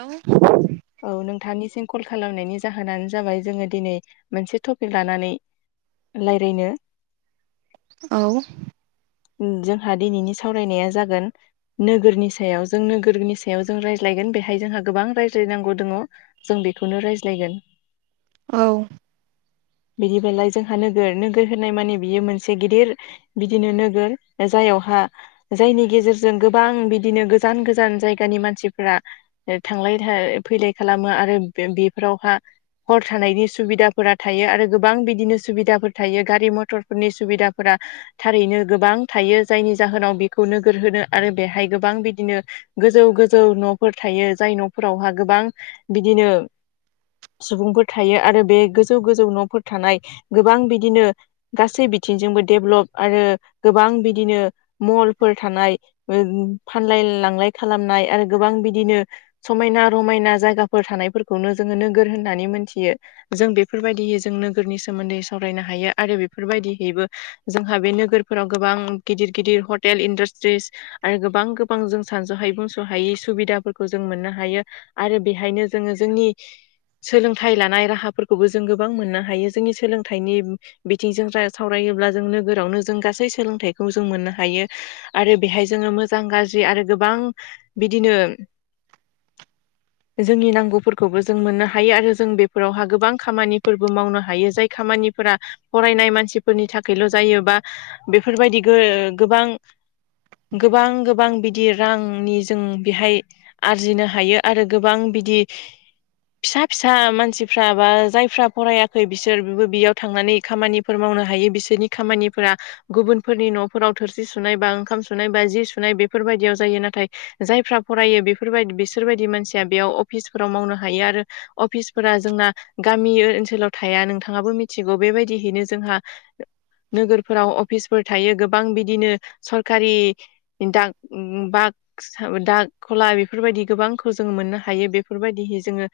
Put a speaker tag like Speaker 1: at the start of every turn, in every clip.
Speaker 1: औ।
Speaker 2: औ नोंथांनिसिम कल खालामनायनि जाहोनानो जाबाय जोङो दिनै मोनसे टपिक लानानै रायलायनो
Speaker 1: औ।
Speaker 2: जोंहा दिनैनि सावरायनाया जागोन नोगोरनि सायाव जों नोगोरनि सायाव जों रायज्लायगोन बेहाय जोंहा गोबां रायज्लायनांगौ दङ। जों बेखौनो रायज्लायगोन।
Speaker 1: औ।
Speaker 2: बिदिबालाय जोंहा नोगोर नोगोर होनाय माने बियो मोनसे गिदिर बिदिनो नोगोर गोर जायावहा जायनि गेजेरजों गोबां बिदिनो गोजान गोजान जायगानि मानसिफ्रा थांलाय फैलाय खालामो आरो बेफोरावहा हर थानायनि सुबिदाफोरा थायो आरो गोबां बिदिनो सुबिदाफोर थायो गारि मथरफोरनि सुबिदाफोरा थारैनो गोबां थायो। जायनि जाहोनाव बेखौ नोगोर होनो आरो बेहाय गोबां बिदिनो गोजौ गोजौ न'फोर थायो जाय न'फोरावहा गोबां बिदिनो सुबुंफोर थायो आरो बे गोजौ गोजौ न'फोर थानाय गोबां बिदिनो गासै बिथिंजोंबो डेभलप आरो गोबां बिदिनो मलफोर थानाय ओम फानलाय लांलाय खालामनाय आरो गोबां बिदिनो समायना रमायना जायगाफोर थानायफोरखौनो जोङो नोगोर होननानै मोनथियो। जों बेफोरबायदि जोंनो गोरनि सोमोन्दै सावरायनो हायो आरो बेफोरबायदिहैबो जोंहा बे नोगोर फोराव गोबां गिदिर गिदिर हटेल इणडास्ट्रिस आरो गोबां गोबां जों सानस'हायै बुंस'हायै सुबिदाफोरखौ जों मोननो हायो। आरो बेहायनो जोङो जोंनि सोलोंथाइ लानाय राहाफोरखौ खौबो जों गोबां मोननो हायो। जोंनि सोलोंथाइनि बिथिंजों सावरायोब्ला जों नोगोरावनो जों गासै सोलोंथाइखौ जों मोननो हायो आरो बेहाय जोङो मोजां गाज्रि आरो गोबां बिदिनो जोंनि नांगौफोरखौबो जों मोननो हायो आरो जों बेफोरावहा गोबां खामानिफोरबो मावनो हायो जाय खामानिफोरा फरायनाय मानसिफोरनि थाखायल' जायो बा बेफोरबायदि गो-गोबां गोबां गोबां बिदि रांनि जों बेहाय आरजिनो हायो आरो गोबां बिदि फिसा फिसा मानसि फ्रा बा जायफ्रा फरायाखै बिसोरबो बेयाव थांनानै खामानिफोर मावनो हायो बिसोरनि खामानि फोर गुबुनफोरनि न'फोराव थोरसि सुनाय बा ओंखाम सुनाय बा जि सुनाय बेफोरबायदियाव जायो नाथाय जायफ्रा फरायो बेफोरबायदि बिसोरबायदि मानसिया बेयाव अफिसफोराव मावनो हायो आरो अफिसफोरा जोंना गामि ओनसोलाव थाया नोंथाङाबो मिथिगौ बेबायदिहैनो जोंहा नोगोरफोराव अफिसफोर थायो गोबां बिदिनो सरकारि दाग बाग दाग खला बेफोरबायदि गोबांखौ जोंङो मोननो हायो बेफोरबायदिहै जोंङो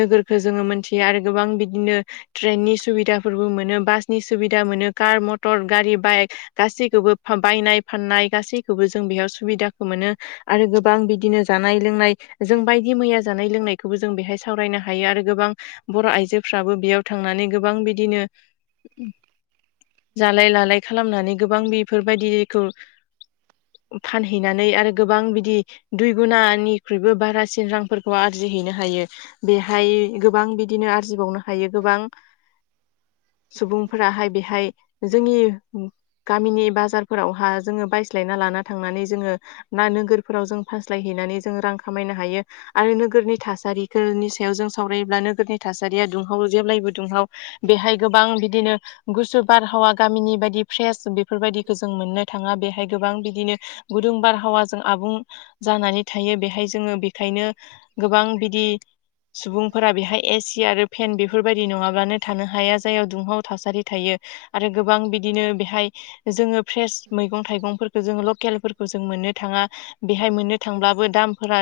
Speaker 2: नोगोरखो जोंङो मोनथियो आरो गोबां बिदिनो ट्रेननि सुबिदा फोरबो मोनो बासनि सुबिदा मोनो कार म टर गारि बाइक गासैखौबो बायनाय फाननाय गासैखौबो जों बेयाव सुबिदाखौ मोनो। आरो गोबां बिदिनो जानाय लोंनाय जों बायदि मैया जानाय लोंनायखौबो जों बेहाय सावरायनो हायो आरो गोबां बर' आइजोफ्राबो बेयाव थांनानै गोबां बिदिनो जालाय लालाय खालामनानै गोबां बेफोर बायदिखौ फानहैनानै आरो गोबां बिदि दुइ गुनानिख्रुइबो बारासिन रांफोरखौ आरजि हैनो हायो। बेहाय गोबां बिदिनो आरजिबावनो हायो गोबां सुबुंफोरा हाय बेहाय जोंनि गामिनि बाजारफोरावहा जोंङो बायस्लायना लाना थांनानै जोंङो ना नोगोरफोराव जों फास्लायहैनानै जों रां खामायनो हायो। आरो नोगोरनि थासारिफोरनि सायाव जों सावरायोब्ला नोगोरनि थासारिया दुंहाव जेब्लायबो दुंहाव बेहाय गोबां बिदिनो गुसु बार आबहावा गामिनि बायदि फ्रेस बेफोरबायदिखौ जों मोननो थांङा बेहाय गोबां बिदिनो गुदुं बारहावाजों आबुं जानानै थायो बेहाय जोंङो बेखायनो गोबां बिदि सुबुंफोरा बेहाय ए सि आरो फेन बेफोरबायदि नङाब्लानो थानो हाया जायाव दुंहाव थासारि थायो। आरो गोबां बिदिनो बेहाय जोङो फ्रेस मैगं थाइगंफोरखौ जोंङो लकेलफोरखौ जों मोननो थांङा बेहाय मोननो थांब्लाबो दामफोरा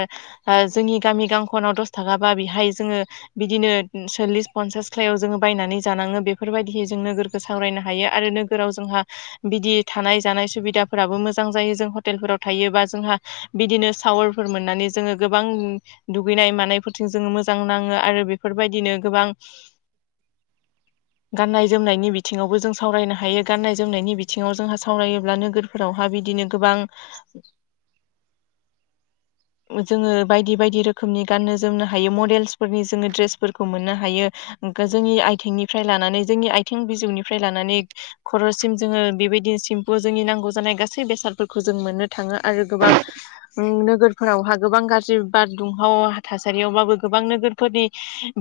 Speaker 2: आ जोंनि गामि गांखनाव दस थाखाबा बेहाय जोंङो बिदिनो सल्लिस पन्सास खालायाव जोंङो बायनानै जानाङो बेफोरबायदियै जों नोगोरखौ सावरायनो हायो आरो नोगोराव जोंहा बिदि थानाय जानाय सुबिदाफोराबो मोजां जायो जों हटेलफोराव थायोबा जोंहा बिदिनो सावारफोर मोननानै जोंङो गोबां दुगैनाय मानायफोरजों जोंङो मोजां नांङो आरो बेफोरबायदिनो गोबां गाननाय जोमनायनि बि थिङावबो जों सावरायनो हायो गाननाय जोमनायनि बिथिङाव जोंहा सावरायोब्ला नोगोरफोरावहा बिदिनो गोबां जोङो बायदि बायदि रोखोमनि गाननो जोमनो हायो मडेल्सफोरनि जोङो ड्रेसफोरखौ मोननो हायो। जोंनि आथिंनिफ्राय लानानै जोंनि आथिं बिजौनिफ्राय लानानै खर'सिम जोङो बेबायदिनो सेम्पु जोंनि नांगौ जानाय गासै बेसादफोरखौ जों मोननो थांङो आरो गोबां नोगोरफोरावहा गोबां गाज्रि बार दुंहाव थासारियावबाबो गोबां नोगोरफोरनि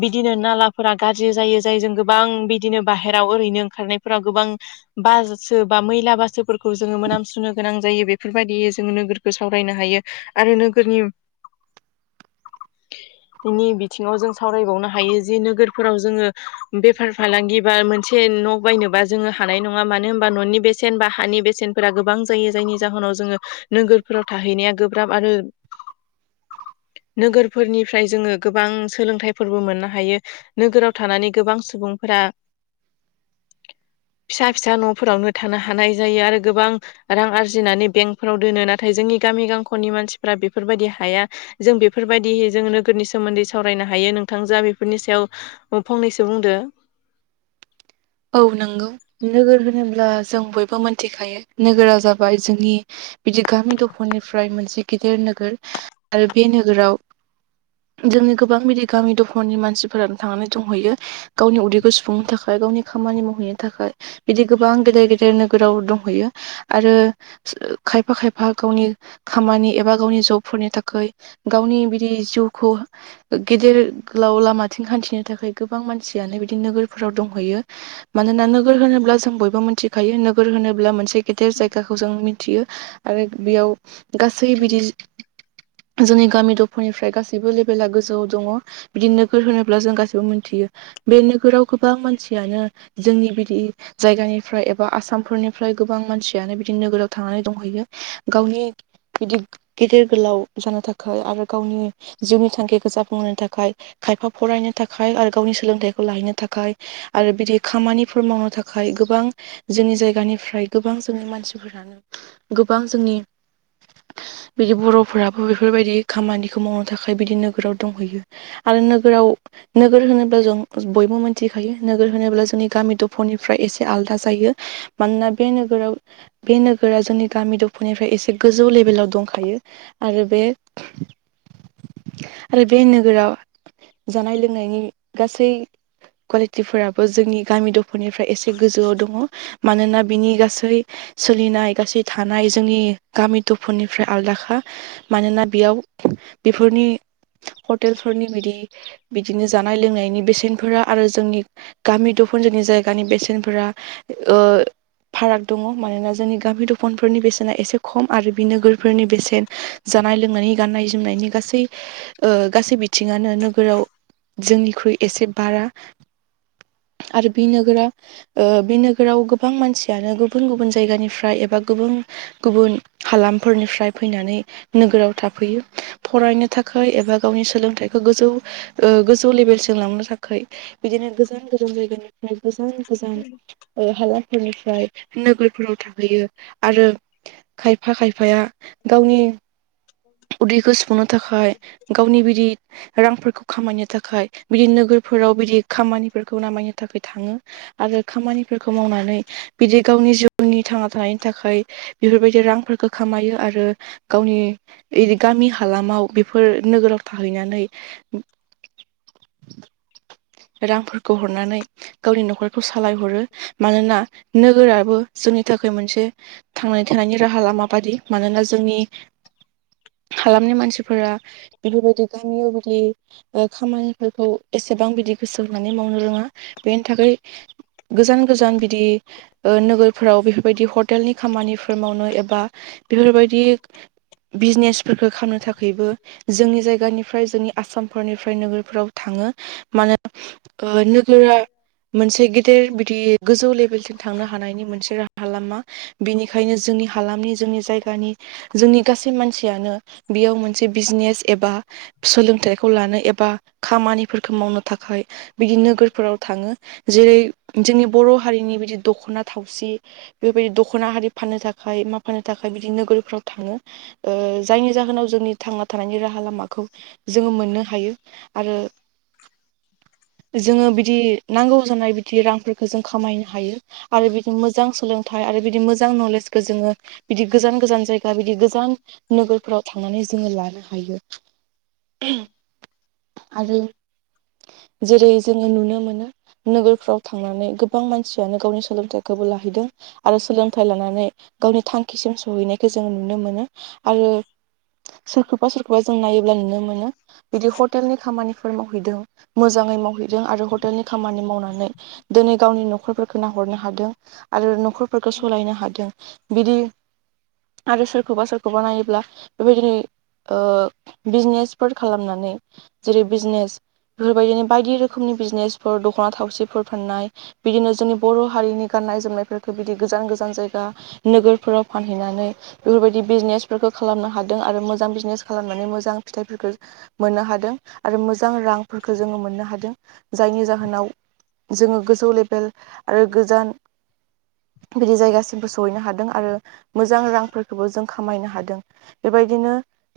Speaker 2: बिदिनो नालाफोरा गाज्रि जायो जाय जों गोबां बिदिनो बाहेराव ओरैनो थांनायफोराव गोबां बाजुतसो बा मैला बासोफोरखौ जोङो मोनामसुनो गोनां जायो बेफोरबायदियै जोङो नोगोरखौ सावरायनो हायो आरो नोगोरनि नि बिथिङाव जों सावरायबावनो हायो जि नोगोरफोराव जोङो बेफार फालांगि बा मोनसे न' बायनोबा जोङो हानाय नङा मानो होनबा न'नि बेसेन बा हानि बेसेनफोरा गोबां जायो जायनि जाहोनाव जो नोगोरफोराव थाहैनाया गोब्राब आरो नोगोरफोरनिफ्राय जोङो गोबां सोलोंथाइफोरबो मोननो हायो। नोगोराव थानानै गोबां सुबुंफोरा फिसा फिसा न'फोरावनो थानो हानाय जायो आरो गोबां रां आरजिनानै बेंकफोराव दोनो नाथाय जोंनि गामि गांखनि मानसिफ्रा बेफोरबायदि हाया जों बेफोरबायदिहै जों नोगोरनि सोमोन्दै सावरायनो हायो नोंथां जा बेफोरनि सायाव फंनैसो बुंदो
Speaker 1: औ नंगौ नोगोर होनोब्ला जों बयबो मिथिखायो नोगोरा जाबाय जोंनि बिदि गामि दफानिफ्राय मोनसे गेदिर नोगोर आरो बे नोगोराव जोंनि गोबां बिदि गामि दफानि मानसिफोरानो थांनानै दंहैयो गावनि उदैखौ सुफुंनो थाखाय गावनि खामानि मावहैनो थाखाय बिदि गोबां गेदेर गेदेर नोगोराव दंहैयो आरो खायफा खायफा गावनि खामानि एबा गावनि जबफोरनि थाखाय गावनि बिदि जिउखौ गेदेर गोलाव लामाथिं हान्थिनो थाखाय गोबां मानसियानो बिदि नोगोरफोराव दंहैयो मानोना नोगोर होनोब्ला जों बयबो मिथिखायो नोगोर होनोब्ला मोनसे गेदेर जायगाखौ जों मिथियो आरो बेयाव गासै बिदि जोंनि गामि दफीनिफ्राय गासैबो लेभेला गोजौआव दङ बिदि नोगोर होनोब्ला जों गासिबो मोनथियो बे नोगोराव गोबां मानसि यानो जोंनि बिदि जायगानिफ्राय एबा आसामफोरनिफ्राय गोबां मानसियानो बिदिनो नोगोराव थांनानै दंहैयो गावनि बिदि गेदेर गोलाव जानो थाखाय आरो गावनि जिउनि थांखिखौ जाफुंहोनो थाखाय खायफा फरायनो थाखाय आरो गावनि सोलोंथाइखौ लाहैनो थाखाय आरो बिदि खामानिफोर मावनो थाखाय गोबां जोंनि जायगानिफ्राय गोबां जोंनि मानसिफोरानो गोबां जोंनि बिदि बर'फोराबो बेफोरबायदि खामानिखौ मावनो थाखाय बिदि नोगोराव दंहैयो आरो नोगोराव नोगोर होनोब्ला जों बयबो मिथिखायो नोगोर होनोब्ला जोंनि गामि दफानिफ्राय एसे आलादा जायो मानोना बे नोगोराव बे नोगोरा जोंनि गामि दफानिफ्राय एसे गोजौ लेभेलाव दंखायो आरो बे आरो बे नोगोराव जानाय लोंनायनि गासै फोराबो जोंनि गामि दफा फोरनिफ्राय एसे गोजौआव दङ मानोना बिनि गासै सोलिनाय गासै थानाय जोंनि गामि दफानिफ्राय आलादाखा मानोना बेयाव बेफोरनि हटेलफोरनि बिदि बिदिनो जानाय लोंनायनि बेसेनफोरा आरो जोंनि गामि दखुनजोनि जायगानि बेसेनफोरा ओ फाराग दङ मानोना जोंनि गामि दफानफोरनि बेसेना एसे खम आरो बि नोगोरफोरनि बेसेन जानाय लोंनायनि गाननाय जोमनायनि गासै ओ गासै बिथिङानो नोगोराव जोंनिख्रुइ एसे बारा आरो बे नोगोरा ओ बे नोगोराव गोबां मानसियानो गुबुन गुबुन जायगानिफ्राय एबा गुबुन गुबुन हालामफोरनिफ्राय फैनानै नोगोराव थाफैयो फरायनो थाखाय एबा गावनि सोलोंथाइखौ गोजौ ओ गोजौ जौ लेभेलसिम लांनो थाखाय बिदिनो गोजान गोजान जायगानिफ्राय गोजान गोजान हालामफोरनिफ्राय नोगोरफोराव थाहैयो आरो खायफा खायफाया गावनि उदैखौ सुफुंनो थाखाय गावनि बिदि रांफोरखौ खामायनो थाखाय बिदि नोगोरफोराव बिदि खामानिफोरखौ नामायनो थाखाय थाङो। आरो खामानिफोरखौ मावनानै बिदि गावनि जिउनि थांना थानायनि थाखाय बेफोरबायदि रांफोरखौ खामायो आरो गावनि इदि गामि हालामाव बेफोर नोगोराव थाहैनानै रांफोरखौ हरनानै गावनि न'खरखौ सालायहरो मानोना नोगोराबो जोंनि थाखाय मोनसे थांनानै थानायनि राहा लामा बायि मानोना जोंनि हालामनि मानसिफोरा बेफोरबायदि गामियाव बिदि खामानिफोरखौ एसेबां बिदि गोसो होनानै मावनो रोङा बेनि थाखाय गोजान गोजान बिदि नोगोरफोराव बेफोरबायदि हटेलनि खामानिफोर मावनो एबा बेफोरबायदि बिजनेसफोरखौ खालामनो थाखायबो जोंनि जायगानिफ्राय जोंनि आसामफोरनिफ्राय नोगोरफोराव थाङो मानो नोगोरा मोनसे गेदेर बिदि गोजौ लेभेलथिं थांनो हानायनि मोनसे राहा लामा बेनिखायनो जोंनि हालामनि जोंनि जायगानि जोंनि गासै मानसियानो बेयाव मोनसे बिजनेस एबा सोलोंथाइखौ लानो एबा खामानिफोरखौ मावनो थाखाय बिदि नोगोरफोराव थाङो। जेरै जोंनि बर' हारिनि बिदि दख'ना थावसि बेफोरबायदि दख'ना हारि फाननो थाखाय मा फाननो थाखाय बिदि नोगोरफ्राव थाङो। जायनि जाहोनाव जोंनि थांना थानायनि राहा लामाखौ जोङो मोननो हायो आरो जोङो बिदि नांगौ जानाय बिदि रांफोरखौ जों खामायनो हायो। आरो बिदि मोजां सोलोंथाइ आरो बिदि मोजां नलेजखौ जोङो बिदि गोजान गोजान जायगा बिदि गोजान नोगोरफ्राव थांनानै जोङो लानो हायो आरो जेरै जोङो नुनो मोनो नोगोरफ्राव थां नानै गोबां मानसियानो गावनि सोलोंथाइखौबो लाहैदों। आरो सोलोंथाइ लानानै गावनि थांखिसिम सहैनायखौ जोंङो नुनो मोनो आरो सोरखौबा सोरखौबा जों नायोब्ला नुनो मोनो बिदि हटेलनि खामानिफोर मावहैदों। मोजाङै मावहैदों आरो हटेलनि खामानि मावनानै दिनै गावनि न'खरफोरखौ नाहरनो हादों। आरो न'खरफोरखौ सालायनो हादों बिदि आरो सोरखौबा सोरखौबा नायोब्ला बेबायदिनो बिजनेसफोर खालामनानै जेरै बिजनेस बेफोरबायदिनो बायदि रोख खोमनि बिजनेसफोर दख'ना थावसिफोर फाननाय बिदिनो जोंनि बर' हारिनि गाननाय जोमनायफोरखौ बिदि गोजान गोजान जायगा नोगोरफोराव फानहैनानै बेफोरबायदि बिजनेस फोरफोरखौ खालामनो हादों आरो मोजां बिजनेस खालामनानै मोजां फिथाइफोरखौ मोननो हादों आरो मोजां रांफोरखौ जोङो मोननो हादों जायनि जाहोनाव जोङो गोजौ लेभेल आरो गोजान बिदि जायगासिमबो सहैनो हादों आरो मोजां रांफोरखौबो जों खामायनो हादों। बेबायदिनो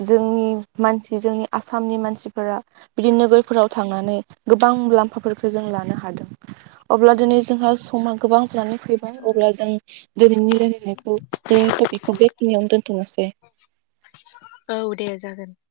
Speaker 1: जोंनि मानसि जोंनि आसामनि मानसिफोरा बिदि नोगोर फोराव थांनानै गोबां मुलाम्फाफोरखौ जों लानो हादों। अब्ला दिनै जोंहा समा गोबां जानानै फैबाय अब्ला जों दिनैनि रायलायनायखौ दिनैनि टपिकखौ बेखिनियावनो दोनथ'नोसै।
Speaker 2: औ दे जागोन।